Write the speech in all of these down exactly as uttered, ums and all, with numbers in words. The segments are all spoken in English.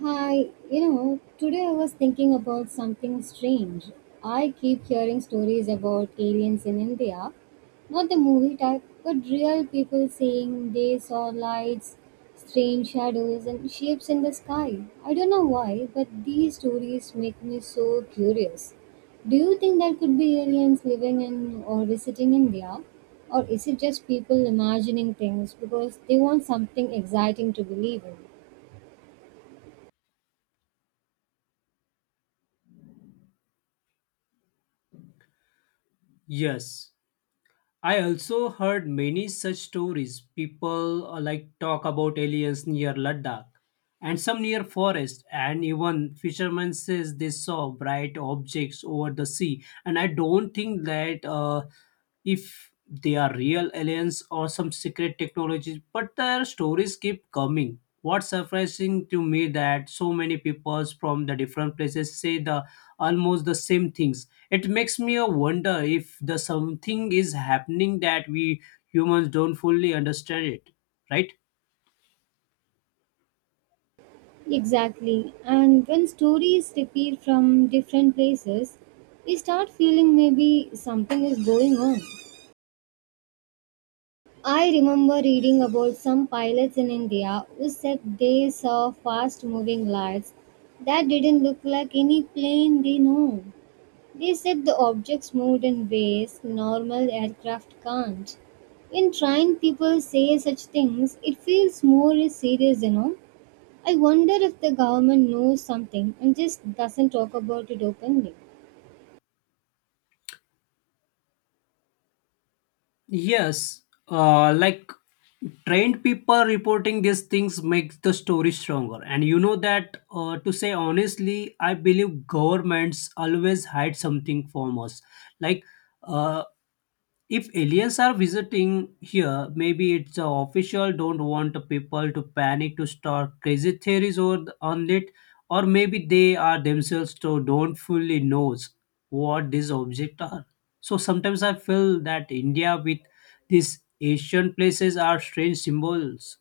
Hi, you know, today I was thinking about something strange. I keep hearing stories about aliens in India, not the movie type, but real people saying they saw lights, strange shadows, and shapes in the sky. I don't know why, but these stories make me so curious. Do you think there could be aliens living in or visiting India? Or is it just people imagining things because they want something exciting to believe in? Yes, I also heard many such stories. People uh, like talk about aliens near Ladakh and some near forest, and even fishermen says they saw bright objects over the sea, and I don't think that uh, if they are real aliens or some secret technologies, but their stories keep coming. What's surprising to me that so many people from the different places say the almost the same things. It makes me a wonder if the something is happening that we humans don't fully understand it, right? Exactly. And when stories repeat from different places, we start feeling maybe something is going on. I remember reading about some pilots in India who said they saw fast moving lights that didn't look like any plane they know. They said the objects moved in ways normal aircraft can't. When trained people say such things, it feels more serious, you know. I wonder if the government knows something and just doesn't talk about it openly. Yes, uh, like trained people reporting these things makes the story stronger. And you know that, uh, to say honestly, I believe governments always hide something from us. Like, uh, if aliens are visiting here, maybe it's the official don't want people to panic to start crazy theories or on it, or maybe they are themselves so don't fully knows what these objects are. So sometimes I feel that India with these Asian places are strange symbols.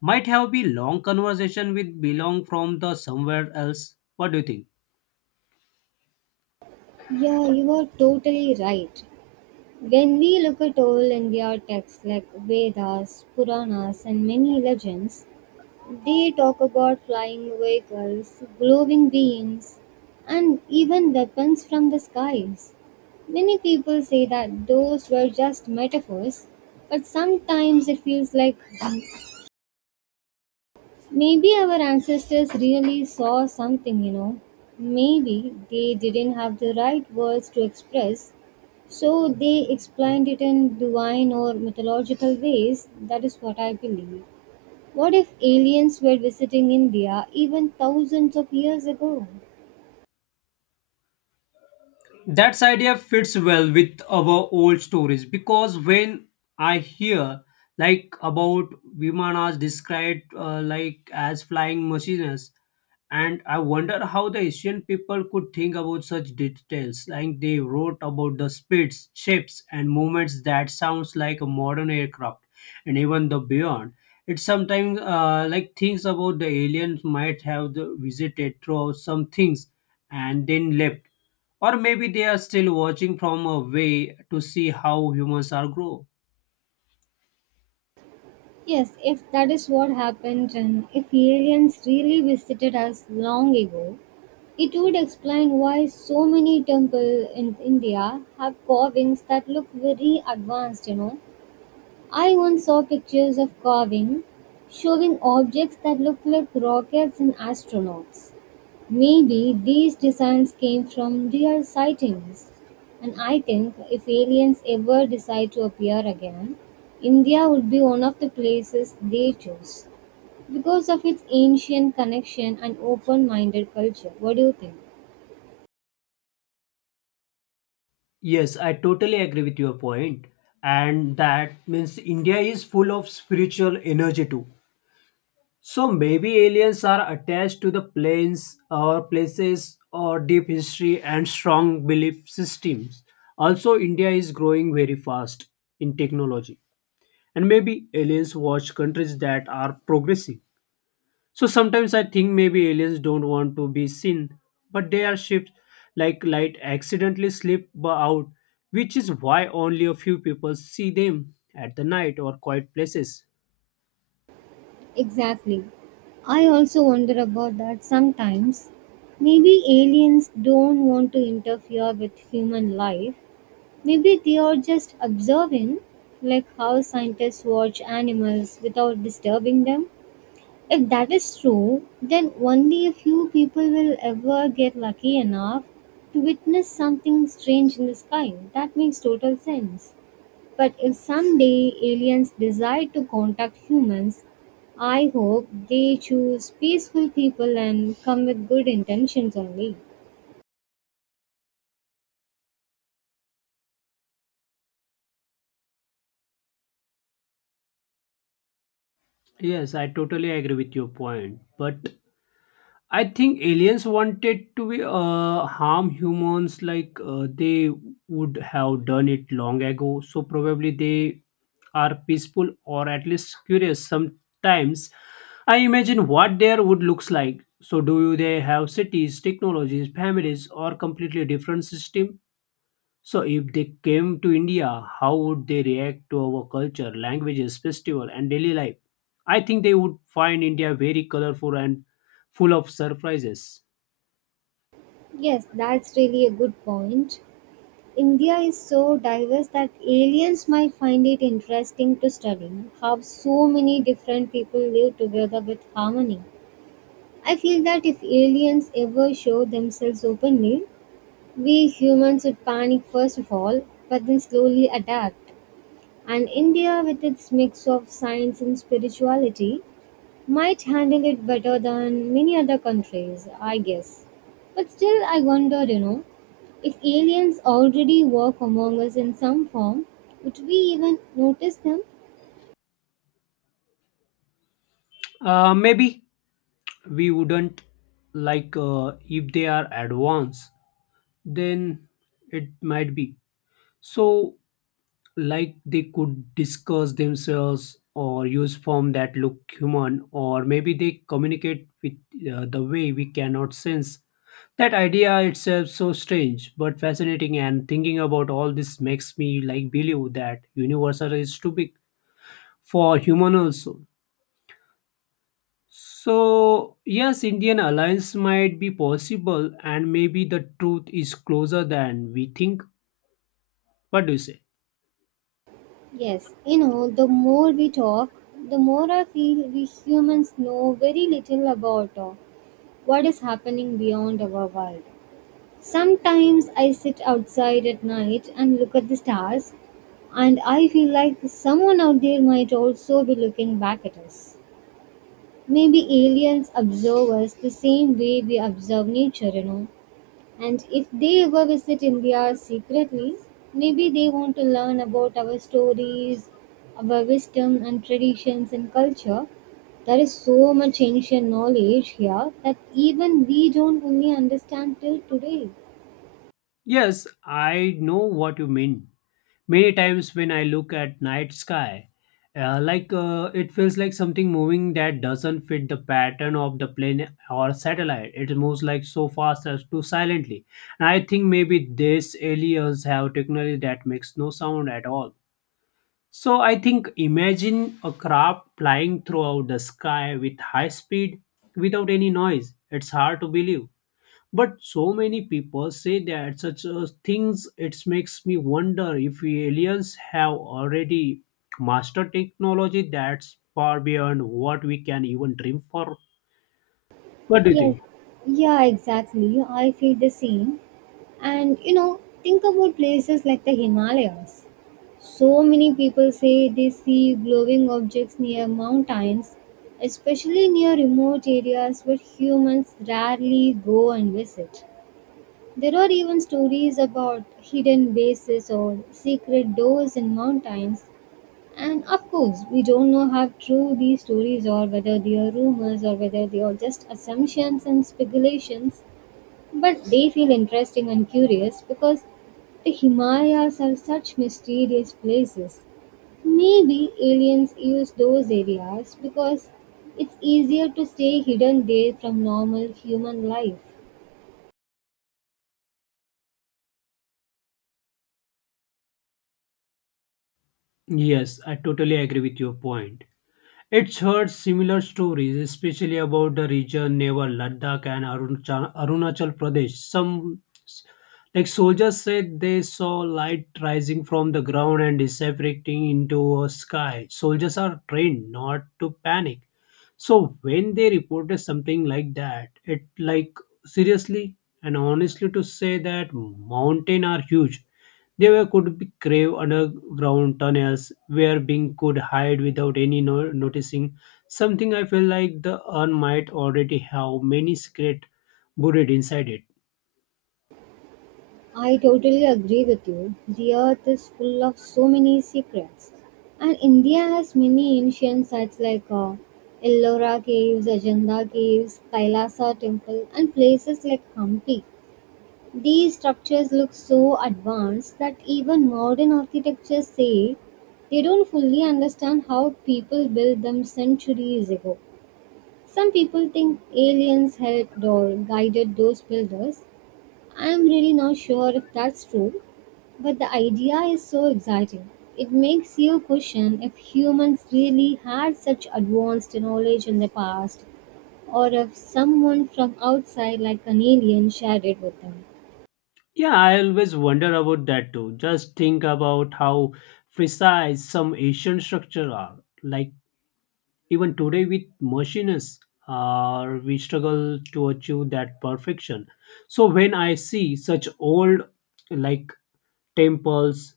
Might have been long conversation with belong from the somewhere else. What do you think? Yeah, you are totally right. When we look at old India texts like Vedas, Puranas, and many legends, they talk about flying vehicles, glowing beings, and even weapons from the skies. Many people say that those were just metaphors, but sometimes it feels like maybe our ancestors really saw something, you know. Maybe they didn't have the right words to express, so they explained it in divine or mythological ways. That is what I believe. What if aliens were visiting India even thousands of years ago? That idea fits well with our old stories because when I hear like about Vimanas described uh, like as flying machines, and I wonder how the ancient people could think about such details. Like they wrote about the speeds, shapes, and movements that sounds like a modern aircraft, and even the beyond. It's sometimes uh, like things about the aliens might have the visited throughout some things and then left, or maybe they are still watching from away to see how humans are grow. Yes, if that is what happened and if aliens really visited us long ago, it would explain why so many temples in India have carvings that look very advanced, you know. I once saw pictures of carving showing objects that look like rockets and astronauts. Maybe these designs came from real sightings. And I think if aliens ever decide to appear again, India would be one of the places they choose because of its ancient connection and open minded culture. What do you think? Yes, I totally agree with your point, and that means India is full of spiritual energy too. So maybe aliens are attached to the planes or places or deep history and strong belief systems. Also, India is growing very fast in technology. And maybe aliens watch countries that are progressive. So sometimes I think maybe aliens don't want to be seen, but they are ships like light accidentally slip b- out, which is why only a few people see them at the night or quiet places. Exactly. I also wonder about that sometimes. Maybe aliens don't want to interfere with human life. Maybe they are just observing, like how scientists watch animals without disturbing them. If that is true, then only a few people will ever get lucky enough to witness something strange in the sky. That makes total sense. But if someday aliens decide to contact humans, I hope they choose peaceful people and come with good intentions only. Yes, I totally agree with your point. But I think aliens wanted to uh, harm humans, like uh, they would have done it long ago. So probably they are peaceful or at least curious. Sometimes I imagine what their would looks like. So do they have cities, technologies, families, or completely different system? So if they came to India, how would they react to our culture, languages, festival and daily life? I think they would find India very colorful and full of surprises. Yes, that's really a good point. India is so diverse that aliens might find it interesting to study how so many different people live together with harmony. I feel that if aliens ever show themselves openly, we humans would panic first of all, but then slowly adapt. And India, with its mix of science and spirituality, might handle it better than many other countries, I guess. But still, I wonder, you know, if aliens already walk among us in some form, would we even notice them? Uh, maybe we wouldn't like uh, if they are advanced, then it might be. So like they could discuss themselves or use form that look human, or maybe they communicate with uh, the way we cannot sense. That idea itself so strange but fascinating, and thinking about all this makes me like believe that universal is too big for human also. So yes, indian alliance might be possible, and maybe the truth is closer than we think. What do you say? Yes, you know, the more we talk, the more I feel we humans know very little about uh, what is happening beyond our world. Sometimes I sit outside at night and look at the stars, and I feel like someone out there might also be looking back at us. Maybe aliens observe us the same way we observe nature, you know. And if they ever visit India secretly, maybe they want to learn about our stories, our wisdom and traditions and culture. There is so much ancient knowledge here that even we don't fully understand till today. Yes, I know what you mean. Many times when I look at night sky, uh, like uh, it feels like something moving that doesn't fit the pattern of the plane or satellite. It moves like so fast as to silently. And I think maybe these aliens have technology that makes no sound at all. So I think imagine a craft flying throughout the sky with high speed without any noise. It's hard to believe. But so many people say that such uh, things, it makes me wonder if we aliens have already mastered technology that's far beyond what we can even dream for. What do you Yes, think? yeah, exactly. I feel the same. And you know, think about places like the Himalayas. So many people say they see glowing objects near mountains, especially near remote areas where humans rarely go and visit. There are even stories about hidden bases or secret doors in mountains. And of course, we don't know how true these stories are, whether they are rumors or whether they are just assumptions and speculations. But they feel interesting and curious because the Himalayas are such mysterious places. Maybe aliens use those areas because it's easier to stay hidden there from normal human life. Yes, I totally agree with your point. It's heard similar stories, especially about the region near Ladakh and Aruncha- Arunachal Pradesh. Some s- like soldiers said they saw light rising from the ground and disappearing into a sky. Soldiers are trained not to panic, so when they reported something like that, it like seriously and honestly to say that mountain are huge. There were could be grave underground tunnels where being could hide without any no- noticing. Something I feel like the urn might already have many secret buried inside it. I totally agree with you. The earth is full of so many secrets. And India has many ancient sites like uh, Ellora Caves, Ajanta Caves, Kailasa Temple, and places like Hampi. These structures look so advanced that even modern architects say they don't fully understand how people built them centuries ago. Some people think aliens helped or guided those builders. I'm really not sure if that's true, but the idea is so exciting. It makes you question if humans really had such advanced knowledge in the past or if someone from outside like an alien shared it with them. Yeah, I always wonder about that too. Just think about how precise some ancient structure are. Like even today, with machines, uh, we struggle to achieve that perfection. So when I see such old, like temples,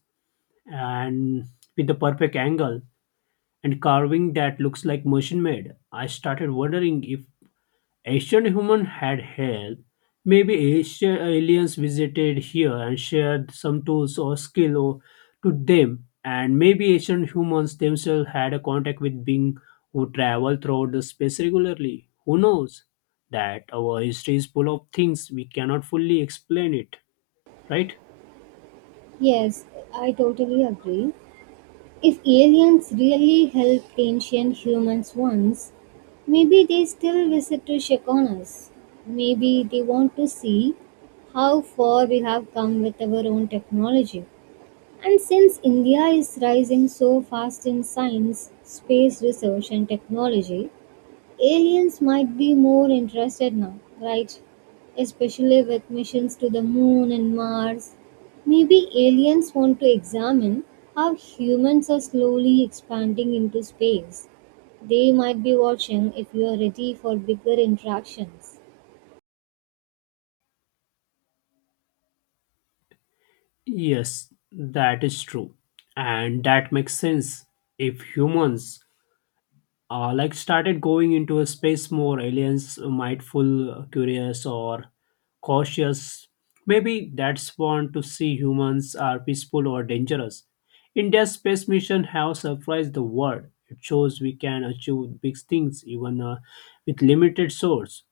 and with the perfect angle and carving that looks like machine made, I started wondering if ancient humans had hair. Maybe ancient aliens visited here and shared some tools or skill or, to them. And maybe ancient humans themselves had a contact with beings who travel throughout the space regularly. Who knows? That our history is full of things we cannot fully explain it, right? Yes, I totally agree. If aliens really helped ancient humans once, maybe they still visit to check on us. Maybe they want to see how far we have come with our own technology. And since India is rising so fast in science, space research, and technology, aliens might be more interested now, right? Especially with missions to the moon and Mars. Maybe aliens want to examine how humans are slowly expanding into space. They might be watching if you are ready for bigger interactions. Yes, that is true. And that makes sense. If humans uh, like started going into a space, more aliens might mindful curious or cautious. Maybe that's spawned to see humans are peaceful or dangerous. India's space mission have surprised the world. It shows we can achieve big things, even uh, with limited source.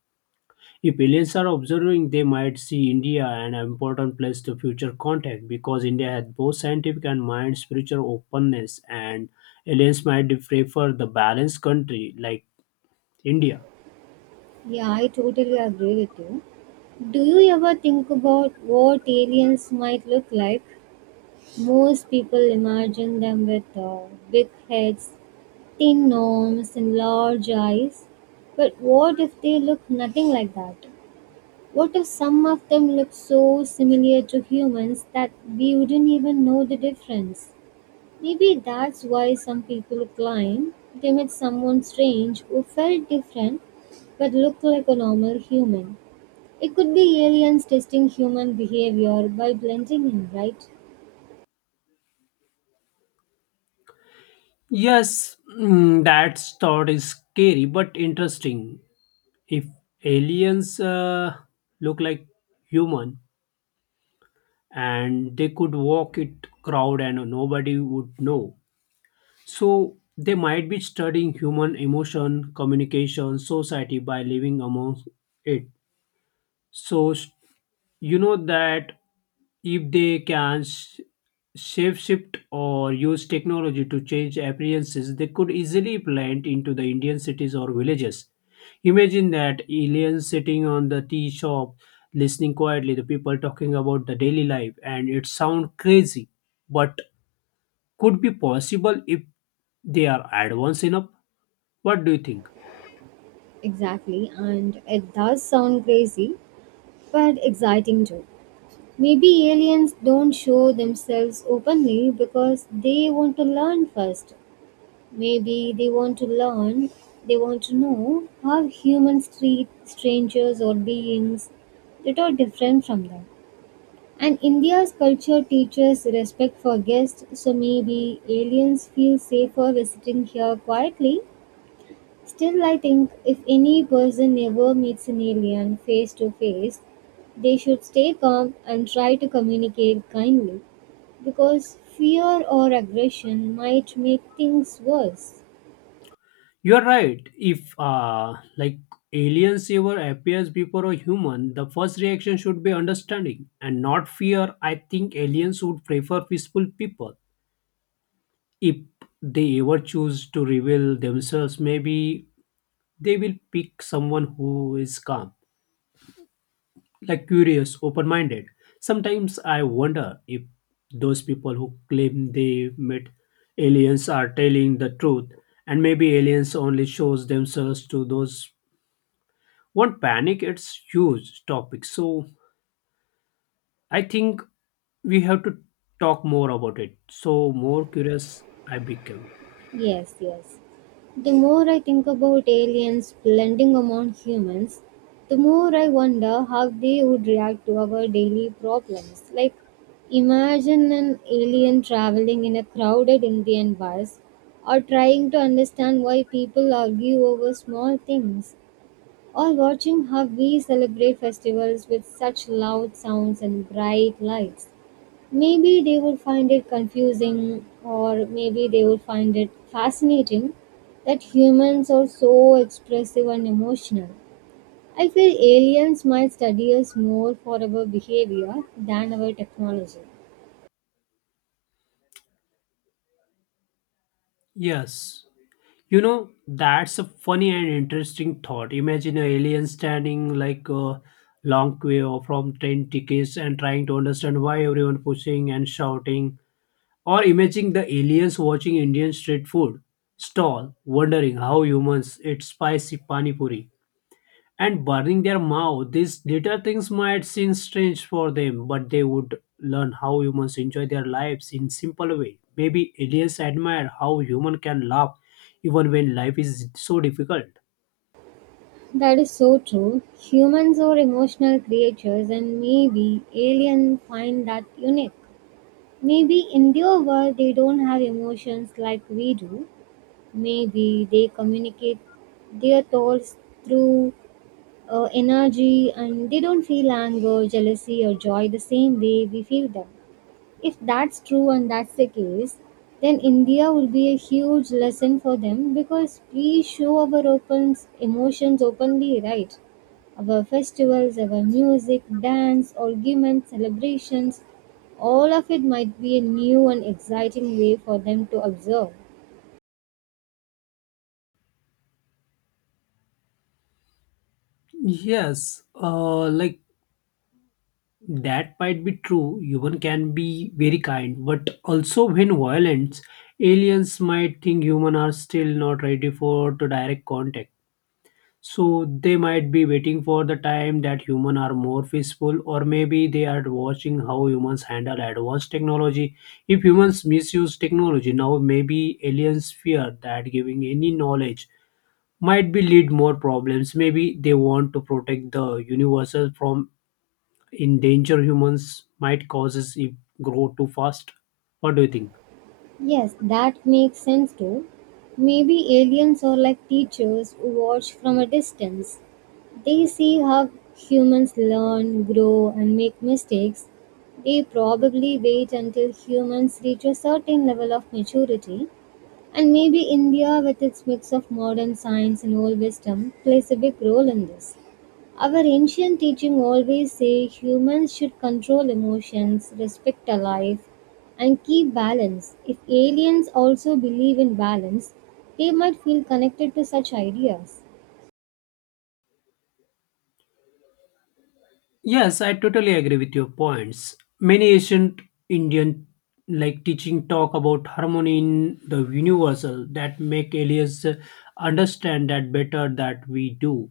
If aliens are observing, they might see India an important place to future contact, because India has both scientific and mind spiritual openness, and aliens might prefer the balanced country like India. Yeah, I totally agree with you. Do you ever think about what aliens might look like? Most people imagine them with uh, big heads, thin arms and large eyes. But what if they look nothing like that? What if some of them look so similar to humans that we wouldn't even know the difference? Maybe that's why some people claim they met someone strange who felt different but looked like a normal human. It could be aliens testing human behavior by blending in, right? Yes, mm, that thought is scary but interesting. If aliens uh, look like human and they could walk it crowd and nobody would know, so they might be studying human emotion, communication, society by living among it. So s- you know that if they can sh- shape shift or use technology to change appearances, they could easily blend into the Indian cities or villages. Imagine that aliens sitting on the tea shop, listening quietly the people talking about the daily life, and it sounds crazy, but could be possible if they are advanced enough. What do you think? Exactly, and it does sound crazy, but exciting too. Maybe aliens don't show themselves openly because they want to learn first. Maybe they want to learn, they want to know how humans treat strangers or beings that are different from them. And India's culture teaches respect for guests, so maybe aliens feel safer visiting here quietly. Still, I think if any person ever meets an alien face to face, they should stay calm and try to communicate kindly because fear or aggression might make things worse. You're right. If uh, like aliens ever appears before a human, the first reaction should be understanding and not fear. I think aliens would prefer peaceful people. If they ever choose to reveal themselves, maybe they will pick someone who is calm, like curious, open minded. Sometimes I wonder if those people who claim they met aliens are telling the truth, and maybe aliens only shows themselves to those won't panic. It's huge topic, so I think we have to talk more about it. So more curious I become. Yes, yes. The more I think about aliens blending among humans, the more I wonder how they would react to our daily problems. Like, imagine an alien traveling in a crowded Indian bus, or trying to understand why people argue over small things, or watching how we celebrate festivals with such loud sounds and bright lights. Maybe they would find it confusing, or maybe they would find it fascinating that humans are so expressive and emotional. I feel aliens might study us more for our behavior than our technology. Yes. You know, that's a funny and interesting thought. Imagine an alien standing like a long queue from train tickets and trying to understand why everyone pushing and shouting. Or imagine the aliens watching Indian street food stall, wondering how humans eat spicy pani puri and burning their mouth. These little things might seem strange for them, but they would learn how humans enjoy their lives in simple way. Maybe aliens admire how human can laugh even when life is so difficult. That is so true. Humans are emotional creatures, and maybe aliens find that unique. Maybe in their world they don't have emotions like we do. Maybe they communicate their thoughts through uh, energy and they don't feel anger, jealousy, or joy the same way we feel them. If that's true and that's the case, then India will be a huge lesson for them because we show our open emotions openly, right? Our festivals, our music, dance, arguments, celebrations, all of it might be a new and exciting way for them to observe. Yes, uh, like that might be true. Human can be very kind, but also when violent, aliens might think human are still not ready for to direct contact. So they might be waiting for the time that humans are more peaceful, or maybe they are watching how humans handle advanced technology. If humans misuse technology now, maybe aliens fear that giving any knowledge might be lead more problems. Maybe they want to protect the universe from endanger humans might causes if grow too fast. What do you think? Yes, that makes sense too. Maybe aliens are like teachers who watch from a distance. They see how humans learn, grow, and make mistakes. They probably wait until humans reach a certain level of maturity. And maybe India, with its mix of modern science and old wisdom, plays a big role in this. Our ancient teaching always say humans should control emotions, respect our life, and keep balance. If aliens also believe in balance, they might feel connected to such ideas. Yes, I totally agree with your points. Many ancient Indian like teaching talk about harmony in the universal that make aliens understand that better that we do.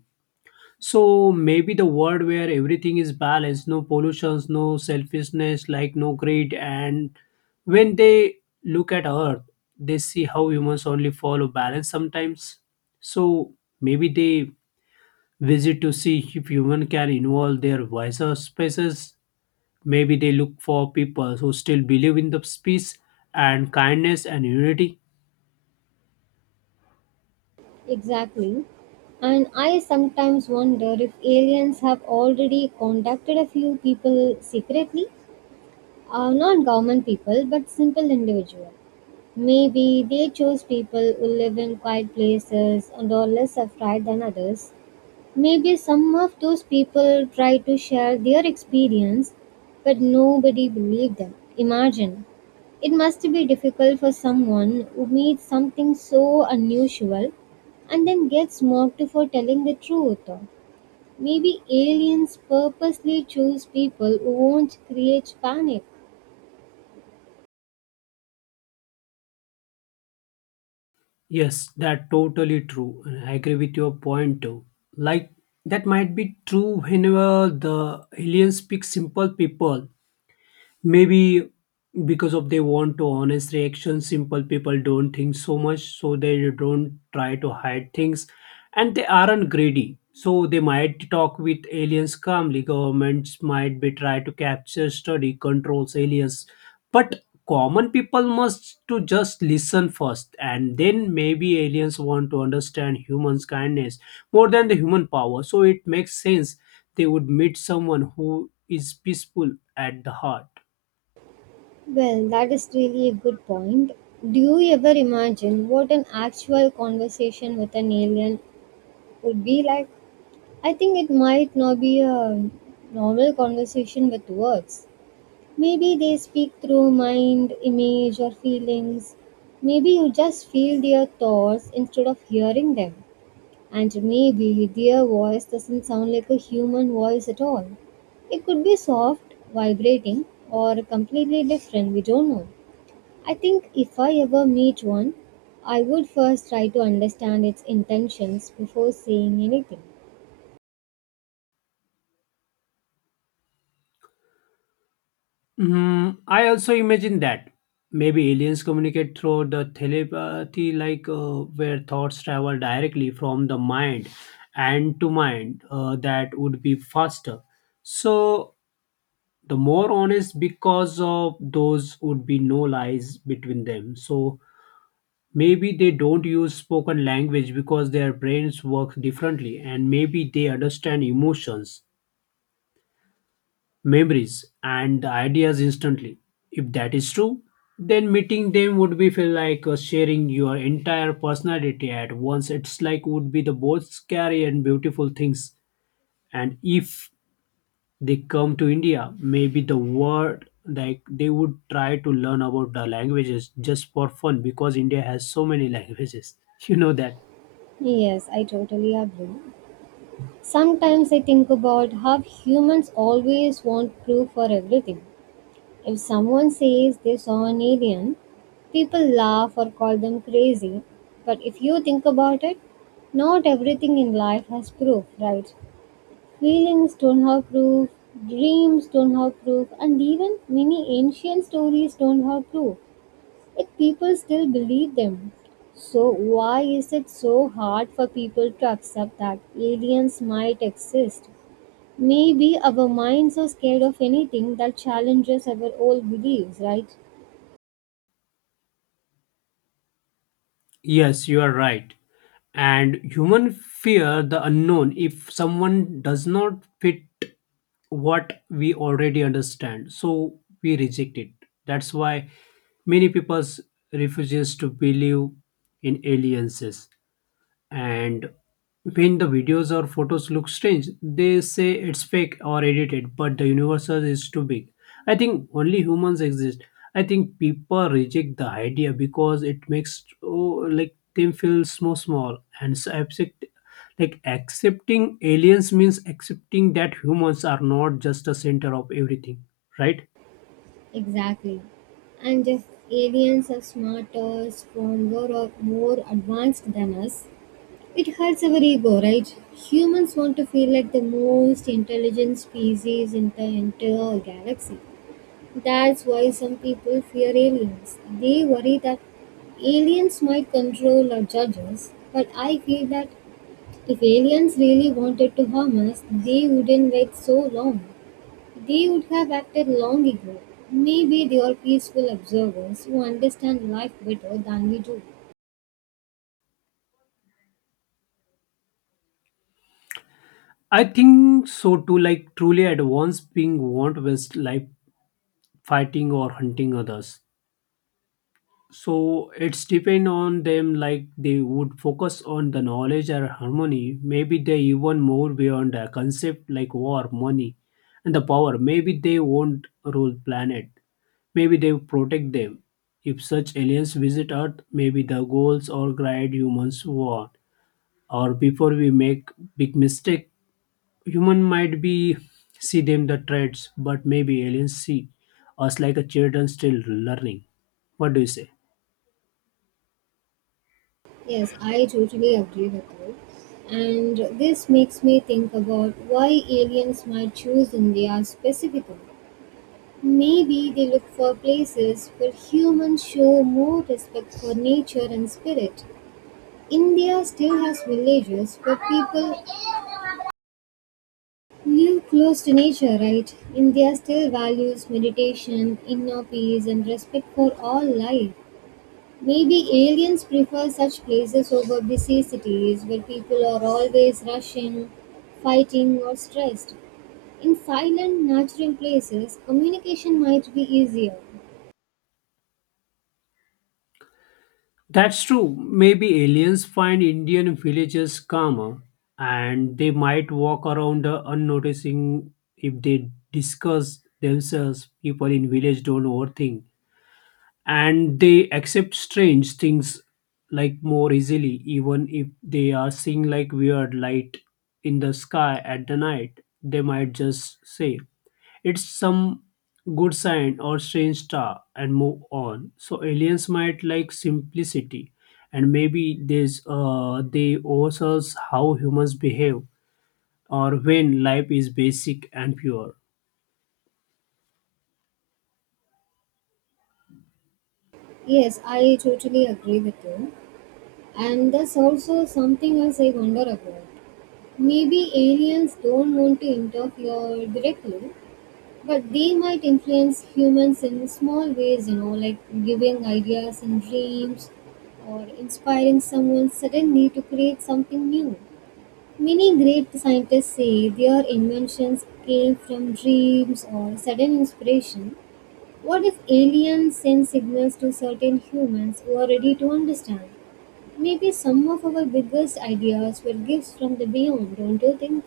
So maybe the world where everything is balanced, no pollutions, no selfishness, like no greed, and when they look at Earth, they see how humans only follow balance sometimes. So maybe they visit to see if human can involve their wiser species. Maybe they look for people who still believe in the peace and kindness and unity. Exactly. And I sometimes wonder if aliens have already contacted a few people secretly, uh, not government people, but simple individuals. Maybe they chose people who live in quiet places and are less afraid than others. Maybe some of those people tried to share their experience, but nobody believed them. Imagine. It must be difficult for someone who meets something so unusual and then gets mocked for telling the truth. Maybe aliens purposely choose people who won't create panic. Yes, that totally true. And I agree with your point too. Like that might be true whenever the aliens pick simple people. Maybe because of they want to honest reactions, simple people don't think so much, so they don't try to hide things, and they aren't greedy. So they might talk with aliens calmly. Governments might be try to capture, study, controls aliens, but common people must to just listen first, and then maybe aliens want to understand humans' kindness more than the human power. So it makes sense they would meet someone who is peaceful at the heart. Well, that is really a good point. Do you ever imagine what an actual conversation with an alien would be like? I think it might not be a normal conversation with words. Maybe they speak through mind, image, or feelings. Maybe you just feel their thoughts instead of hearing them. And maybe their voice doesn't sound like a human voice at all. It could be soft, vibrating, or completely different, we don't know. I think if I ever meet one, I would first try to understand its intentions before saying anything. Hmm, I also imagine that maybe aliens communicate through the telepathy, like uh, where thoughts travel directly from the mind and to mind. Uh, that would be faster. So the more honest, because of those would be no lies between them. So maybe they don't use spoken language because their brains work differently, and maybe they understand emotions memories and ideas instantly. If that is true, then meeting them would be feel like uh, sharing your entire personality at once. It's like would be the both scary and beautiful things. And if they come to India, maybe the world like they would try to learn about the languages just for fun because India has so many languages. You know that. Yes, I totally agree. Sometimes I think about how humans always want proof for everything. If someone says they saw an alien, people laugh or call them crazy. But if you think about it, not everything in life has proof, right? Feelings don't have proof, dreams don't have proof, and even many ancient stories don't have proof. Yet people still believe them. So, why is it so hard for people to accept that aliens might exist? Maybe our minds are scared of anything that challenges our old beliefs, right? Yes, you are right. And human fear the unknown. If someone does not fit what we already understand, so we reject it. That's why many people refuses to believe in aliens, and when the videos or photos look strange, they say it's fake or edited. But the universe is too big. I think only humans exist. I think people reject the idea because it makes oh, like them feel so small, and so accept, like accepting aliens means accepting that humans are not just the center of everything, right? Exactly. And if aliens are smarter, stronger, or more advanced than us, it hurts our ego, right? Humans want to feel like the most intelligent species in the entire galaxy. That's why some people fear aliens. They worry that aliens might control or judge us. But I feel that if aliens really wanted to harm us, they wouldn't wait so long. They would have acted long ago. Maybe they are peaceful observers who understand life better than we do. I think so too. Like truly at once being want with life fighting or hunting others, so it's depend on them. Like they would focus on the knowledge or harmony. Maybe they even more beyond a concept like war, money and the power. Maybe they won't rule planet, maybe they protect them. If such aliens visit earth, maybe the goals or guide humans want, or before we make big mistake. Human might be see them the threats, but maybe aliens see us like a children still learning. What do you say? Yes, I totally agree with you. And this makes me think about why aliens might choose India specifically. Maybe they look for places where humans show more respect for nature and spirit. India still has villages where people live close to nature, right? India still values meditation, inner peace, and respect for all life. Maybe aliens prefer such places over busy cities where people are always rushing, fighting, or stressed. In silent, natural places, communication might be easier. That's true. Maybe aliens find Indian villages calmer, and they might walk around uh, unnoticing if they discuss themselves. People in village don't overthink, and they accept strange things like more easily. Even if they are seeing like weird light in the sky at the night, they might just say it's some good sign or strange star and move on. So aliens might like simplicity, and maybe this uh, they owe us how humans behave or when life is basic and pure. Yes, I totally agree with you. And there's also something else I wonder about. Maybe aliens don't want to interfere directly, but they might influence humans in small ways, you know, like giving ideas and dreams or inspiring someone suddenly to create something new. Many great scientists say their inventions came from dreams or sudden inspiration. What if aliens send signals to certain humans who are ready to understand? Maybe some of our biggest ideas were gifts from the beyond, don't you think?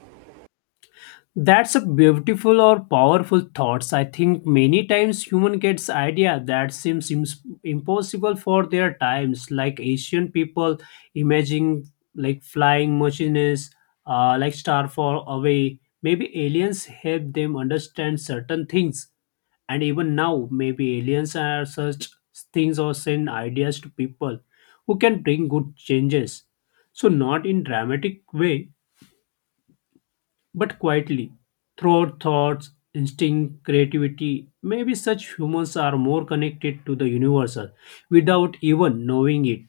That's a beautiful or powerful thoughts. I think many times human gets idea that seems ims- impossible for their times, like Asian people imagining like flying machines, uh, like star far away. Maybe aliens help them understand certain things, and even now, maybe aliens are such things or send ideas to people who can bring good changes. So not in dramatic way, but quietly through our thoughts instinct creativity. Maybe such humans are more connected to the universal without even knowing it.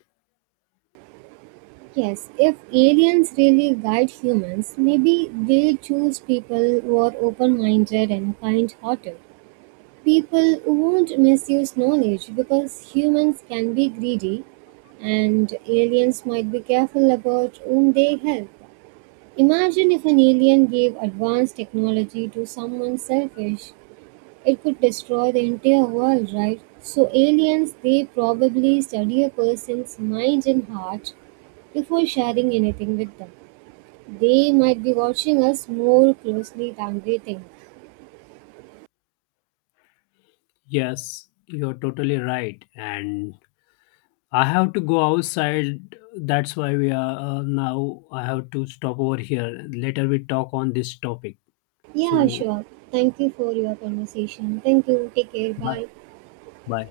Yes, if aliens really guide humans, maybe they choose people who are open minded and kind hearted. People who won't misuse knowledge because humans can be greedy and aliens might be careful about whom they help. Imagine if an alien gave advanced technology to someone selfish. It could destroy the entire world, right? So, aliens, they probably study a person's mind and heart before sharing anything with them. They might be watching us more closely than we think. Yes, you're totally right, and I have to go outside. That's why we are uh, now I have to stop over here. Later we talk on this topic. Yeah, So sure. Thank you for your conversation. Thank you. Take care. bye. Bye. Bye.